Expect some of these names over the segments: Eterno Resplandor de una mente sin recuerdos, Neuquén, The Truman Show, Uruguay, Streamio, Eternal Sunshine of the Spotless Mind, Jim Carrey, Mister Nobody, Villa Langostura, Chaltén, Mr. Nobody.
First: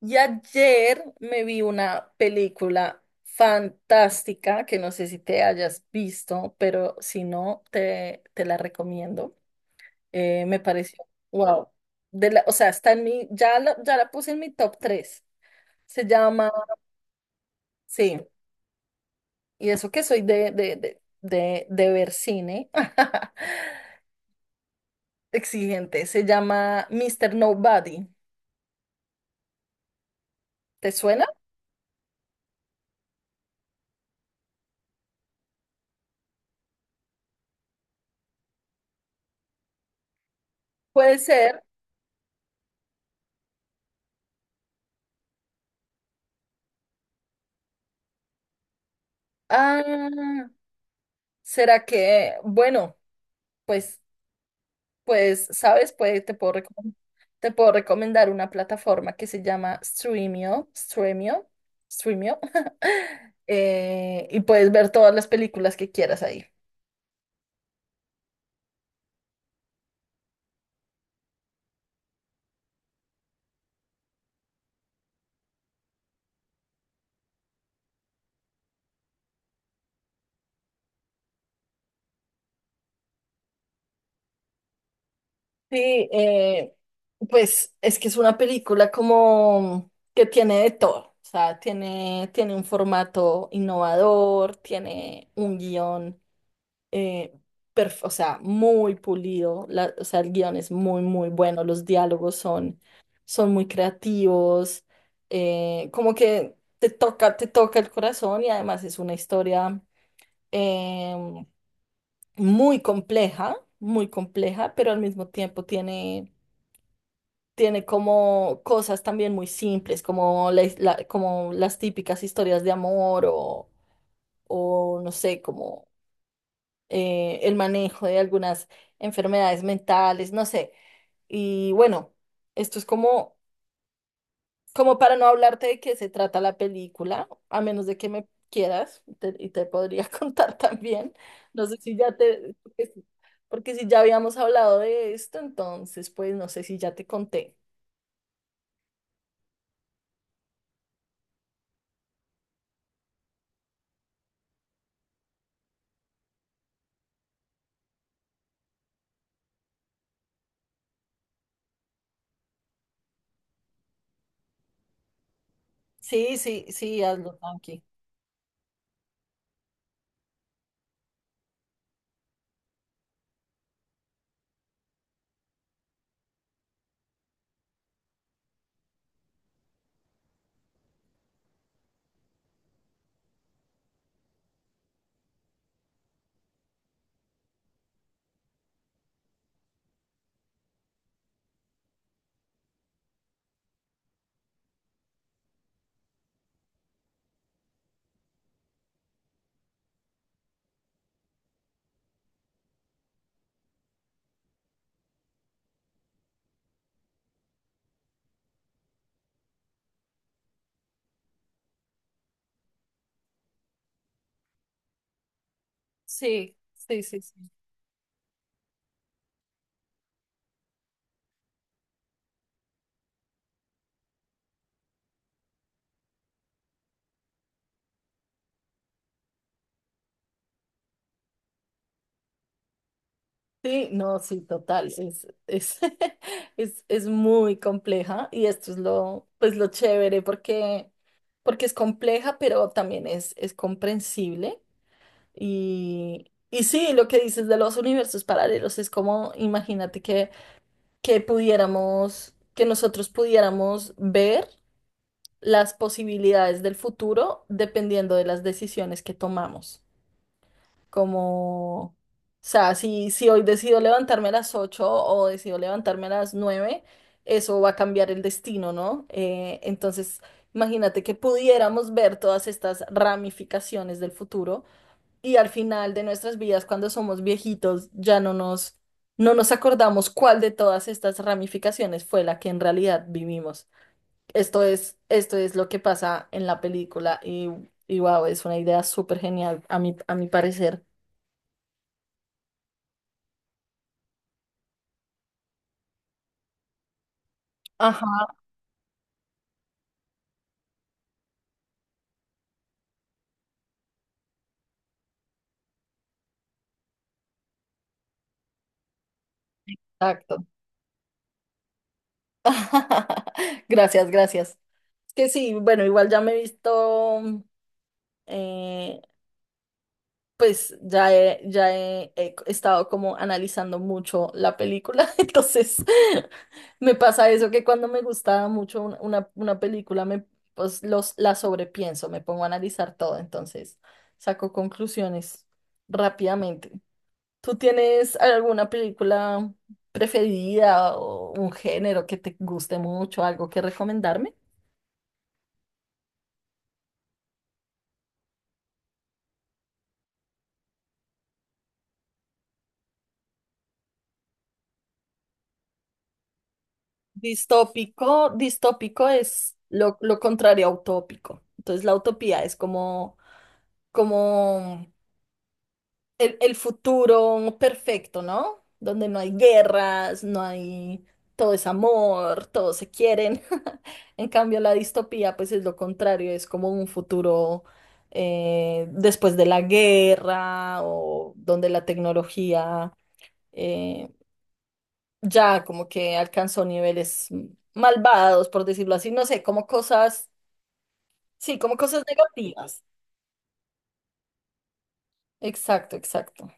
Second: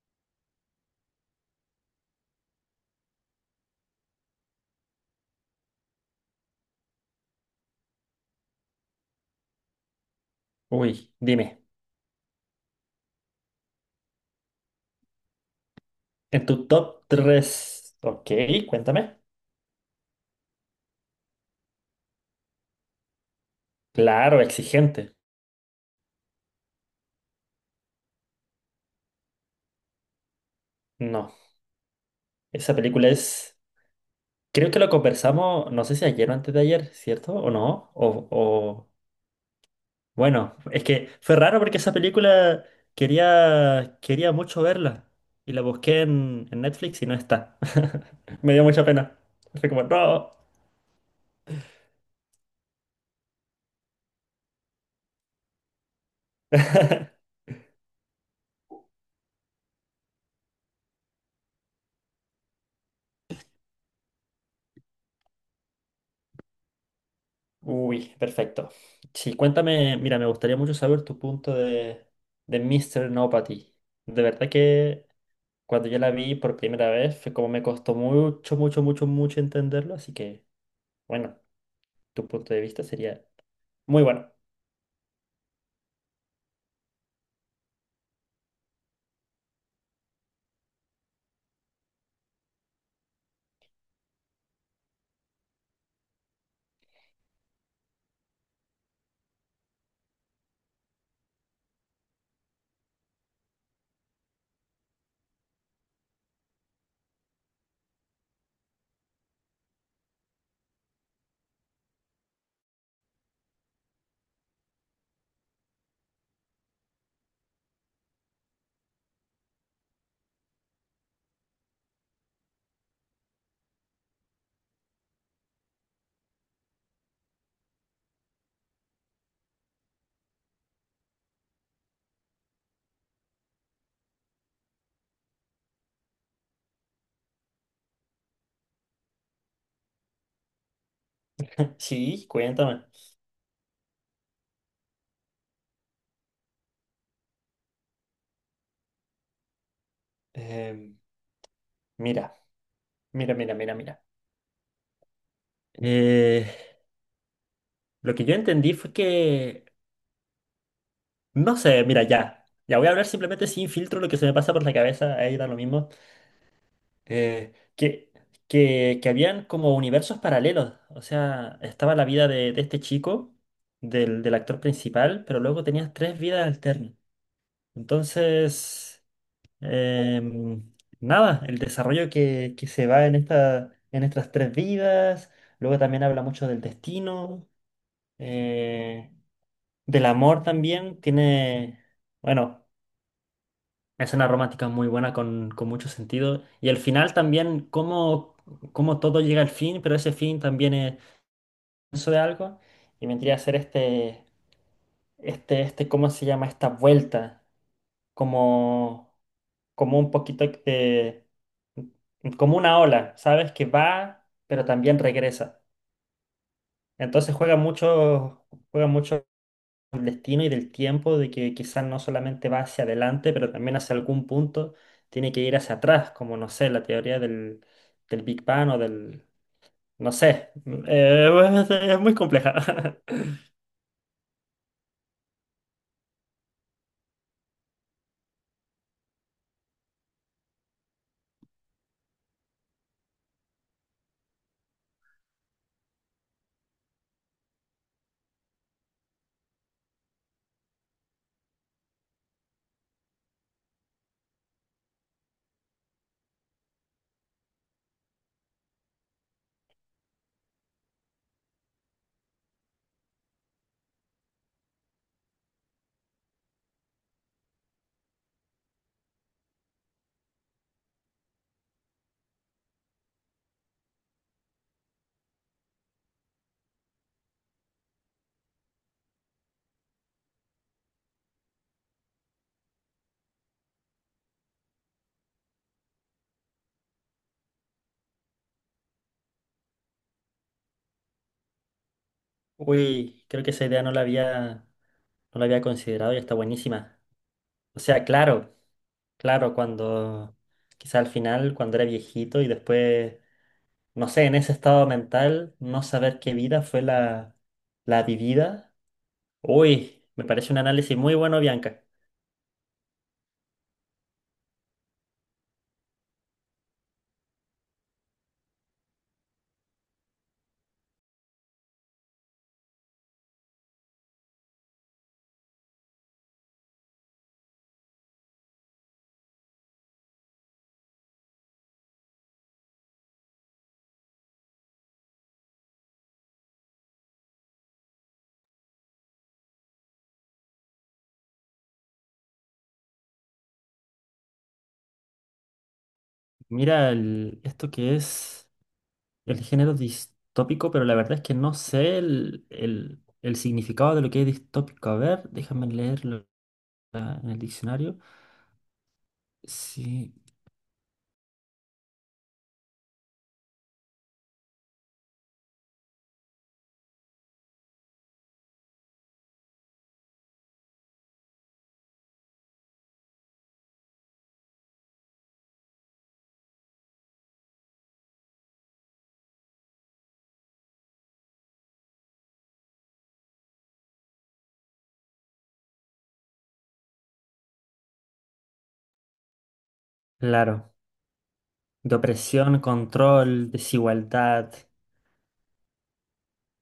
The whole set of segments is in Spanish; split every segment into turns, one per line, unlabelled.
Y ayer me vi una película fantástica que no sé si te hayas visto, pero si no, te la recomiendo. Me pareció,
Uy, dime,
wow. O sea, está en mi, ya la puse en mi top tres. Se
en
llama,
tu top 3,
sí,
ok, cuéntame.
y eso que soy de ver cine,
Claro, exigente.
exigente. Se llama Mister Nobody. ¿Te suena?
No, esa película es, creo que lo conversamos, no sé si ayer o antes de ayer, ¿cierto? ¿O no? O, bueno, es que
Puede
fue raro
ser.
porque esa película quería mucho verla y la busqué en Netflix y no está. Me dio mucha pena. Fue como, no.
Ah, ¿será que, bueno, pues Pues, ¿sabes? Te puedo recomendar una plataforma que se llama Streamio, y puedes ver todas las películas que quieras ahí.
Uy, perfecto. Sí, cuéntame, mira, me gustaría mucho saber tu punto de Mr. No Patty. De verdad que cuando yo la vi por primera vez fue como me costó mucho, mucho, mucho, mucho entenderlo, así que, bueno, tu punto de vista sería muy bueno.
Sí, pues es que es una película como que tiene de todo. O sea, tiene un formato innovador, tiene un guión. eh, o sea, muy pulido, el guión es muy, muy bueno, los diálogos son, son muy creativos. Como que te toca el corazón, y además es una historia em, muy compleja, pero al mismo tiempo tiene... Tiene como cosas también muy simples, como como las típicas historias de amor o no sé, el manejo de algunas enfermedades mentales, no sé. Y bueno, esto es como, como para no hablarte de qué se trata la película, a menos de que me quieras y te podría contar también. No sé si ya
Sí,
te,
cuéntame.
porque si ya habíamos hablado de esto, entonces pues no sé si ya te conté.
Em, mira, mira, mira, mira, mira. Eh, lo que yo entendí fue que, no sé, mira, ya, ya voy a hablar simplemente sin filtro lo que se me pasa por la cabeza, ahí da lo mismo.
Sí, sí, sí, hazlo, tranqui.
Que, que habían como universos paralelos. O sea, estaba la vida de este chico, del, del actor principal, pero luego tenías tres vidas alternas. Entonces, em, nada, el desarrollo que se va en esta, en estas tres vidas, luego también habla mucho del destino, eh, del amor también, tiene, bueno, es una romántica muy buena con mucho sentido. Y el final también, cómo, cómo todo llega al fin, pero ese fin también es eso de algo. Y vendría a ser este, este, este, ¿cómo se llama? Esta vuelta. Como, como un poquito de, como una ola, ¿sabes? Que va, pero también regresa.
Sí, sí, sí,
Entonces
sí.
juega mucho, juega mucho del destino y del tiempo, de que quizás no solamente va hacia adelante, pero también hacia algún punto tiene que ir hacia atrás, como no sé, la teoría del, del Big Bang No sé, es muy compleja.
Sí, no, sí, total, es, es muy compleja, y esto es lo, pues lo chévere porque, porque es compleja, pero también es comprensible. Y, y sí, lo que dices de los universos paralelos es como, imagínate que, que nosotros pudiéramos ver las posibilidades del futuro dependiendo de las decisiones que tomamos. O sea, si hoy decido levantarme a las 8 o decido levantarme a las nueve, eso va a cambiar el destino, ¿no? Entonces, imagínate que pudiéramos ver todas estas ramificaciones del futuro, y al final de nuestras vidas, cuando somos viejitos, ya no nos acordamos cuál de todas estas ramificaciones fue la que en realidad vivimos. Esto es lo que pasa en la película, y wow, es una idea súper genial a a mi parecer.
Uy, creo que esa idea no la había, no la había considerado y está buenísima. O sea, claro, claro, cuando quizá al final, cuando era viejito y después, no sé, en ese estado mental, no saber qué vida fue la, la vivida. Uy, me
Exacto.
parece un análisis muy bueno, Bianca.
Gracias, gracias. Es que sí, bueno, igual ya me he visto, eh, pues he estado como analizando mucho la película, entonces me pasa eso que cuando me gusta mucho una película, me, pues los, la sobrepienso, me pongo a analizar todo, entonces saco conclusiones rápidamente. ¿Tú tienes alguna película preferida o un género que te guste mucho, algo que recomendarme?
Mira, esto que es el género distópico, pero la verdad es que no sé el, el significado de lo que es distópico. A ver, déjame leerlo en el diccionario.
Distópico, distópico es
Sí,
lo contrario a utópico. Entonces la utopía es como, como el futuro perfecto, ¿no? Donde no hay guerras, no hay, todo es amor, todos se quieren. En cambio, la distopía, pues es lo contrario, es como un futuro, después de la guerra, o donde la tecnología, eh, ya como que alcanzó niveles malvados, por decirlo así, no sé, como cosas,
claro.
sí, como
De
cosas
opresión,
negativas.
control, desigualdad.
Exacto, exacto.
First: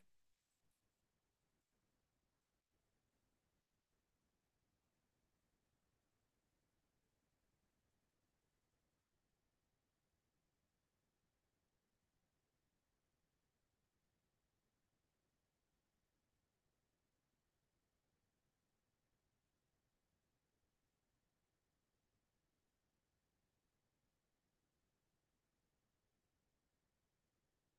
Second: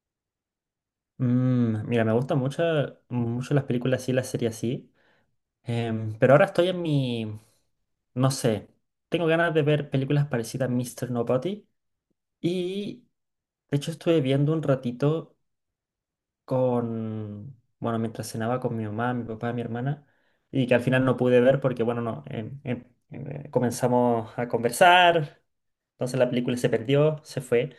Mira, me gustan mucho, mucho las películas así, las series así. Pero ahora estoy No sé. Tengo ganas de ver películas parecidas a Mr. Nobody. Y de hecho estuve viendo un ratito con, bueno, mientras cenaba con mi mamá, mi papá, mi hermana, y que al final no pude ver porque, bueno, no, comenzamos a conversar, entonces la película se perdió, se fue.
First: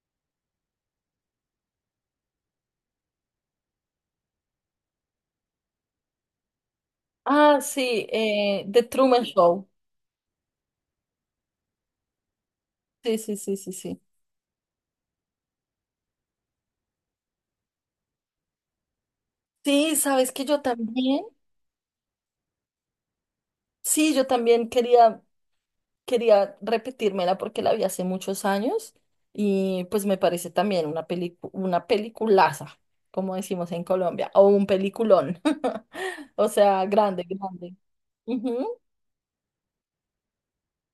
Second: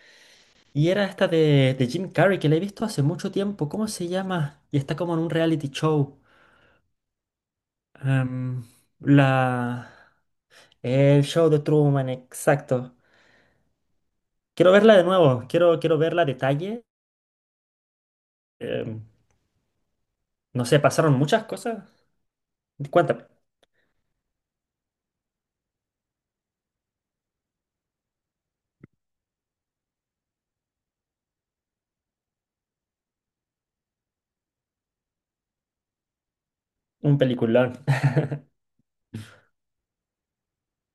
Y era esta de Jim Carrey, que la he visto hace mucho tiempo, ¿cómo se llama? Y está como en un reality show.
Ah, sí,
Em,
The Truman
la...
Show.
El show de Truman, exacto.
Sí, sí, sí, sí, sí.
Quiero verla de nuevo, quiero, quiero verla a detalle. em,
Sí, sabes que yo
No sé, pasaron
también,
muchas cosas. Cuéntame,
sí, yo también quería, quería repetírmela porque la vi hace muchos años, y pues me parece también una una peliculaza, como decimos en Colombia, o un peliculón, o sea,
un
grande,
peliculón.
grande. Ujú,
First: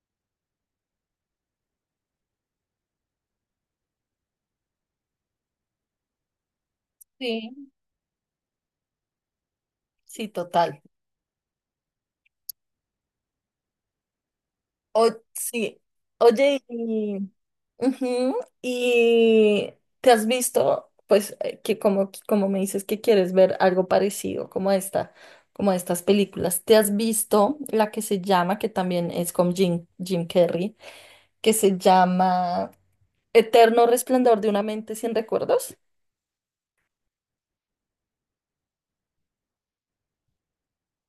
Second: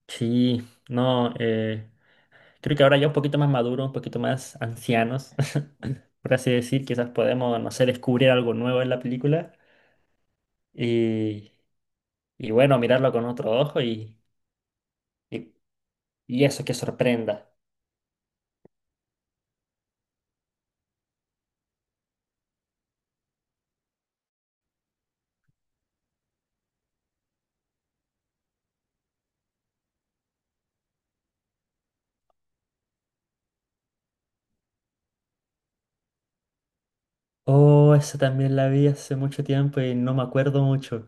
Sí, no, creo que ahora ya un poquito más maduro, un poquito más ancianos, por así decir, quizás podemos,
sí,
no sé, descubrir algo nuevo en la película
sí, total.
y, y bueno, mirarlo con otro ojo
O,
y,
sí,
y
oye,
eso que sorprenda.
ujú, y te has visto, pues, que como, como me dices que quieres ver algo parecido como a esta, como a estas películas, ¿te has visto la que se llama, que también es con Jim Carrey, que se llama Eterno Resplandor de una mente sin recuerdos?
Oh, esa también la vi hace mucho tiempo y no me acuerdo mucho.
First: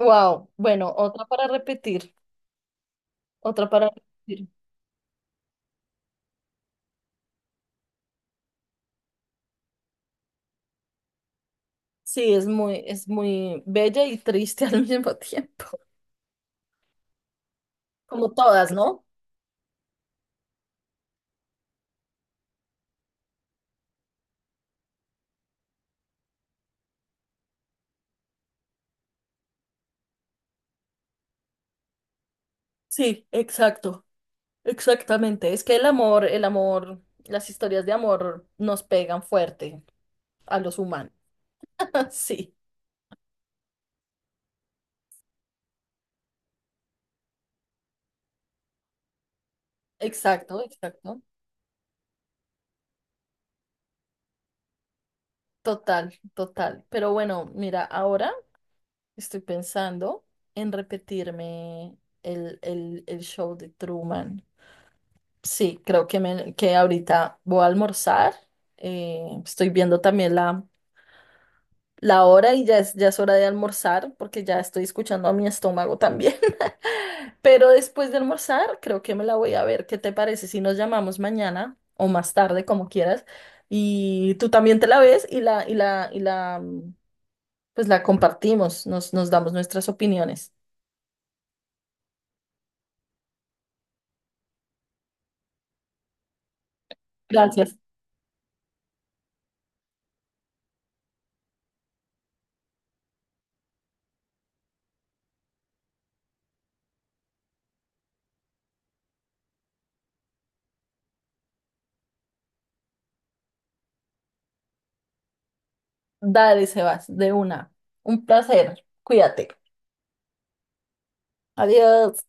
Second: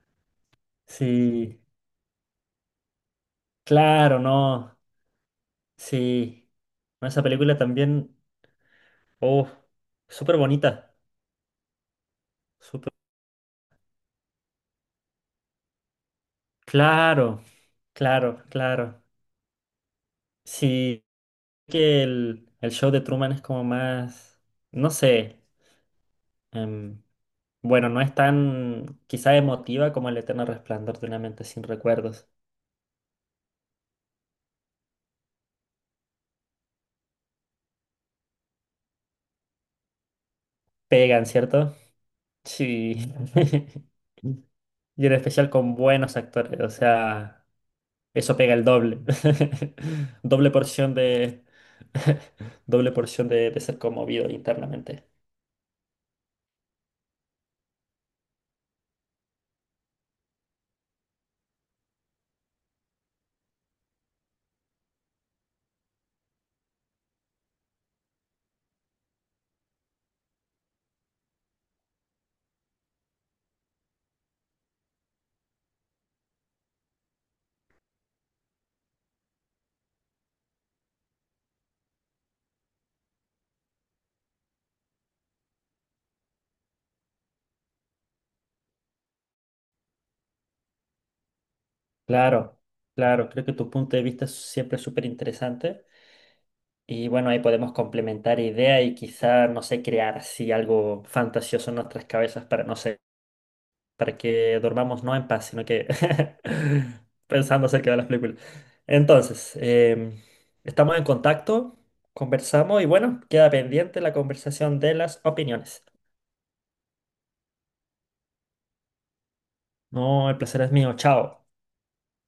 Wow, bueno, otra para
Sí,
repetir, otra para
claro,
repetir.
no, sí. No, esa película también. Oh, súper bonita.
Sí,
Súper...
es muy bella y triste al mismo tiempo,
Claro,
como
claro,
todas,
claro.
¿no?
Sí, que el show de Truman es como más, no sé, em, bueno, no es tan quizá emotiva como el eterno resplandor de una mente sin recuerdos.
Sí, exacto. Exactamente, es que el amor, las historias de amor nos pegan fuerte a los humanos.
Pegan, ¿cierto?
Sí,
Sí. Y en especial con buenos actores, o sea, eso pega el doble. Doble
exacto,
porción
exacto.
de... Doble porción de ser conmovido internamente.
Total, total. Pero bueno, mira, ahora estoy pensando en repetirme el show de Truman. Sí, creo que, me, que ahorita voy a almorzar. Estoy viendo también la... la hora, y ya es hora de almorzar porque ya estoy escuchando a mi estómago también. Pero después de almorzar, creo que me la voy a ver. ¿Qué te parece si nos llamamos mañana o más tarde, como quieras? Y tú también te la ves, y la pues la compartimos, nos damos nuestras opiniones.
Claro, claro, creo que tu punto de vista es siempre súper interesante. Y bueno, ahí podemos
Gracias.
complementar ideas y quizá, no sé, crear así algo fantasioso en nuestras cabezas para, no sé, para que dormamos no en paz, sino que pensando acerca de las películas. Entonces, em, estamos en contacto, conversamos y bueno, queda pendiente la conversación de las opiniones.
Dale, Sebas, de una. Un placer. Cuídate.
No, el placer es mío, chao.
Adiós.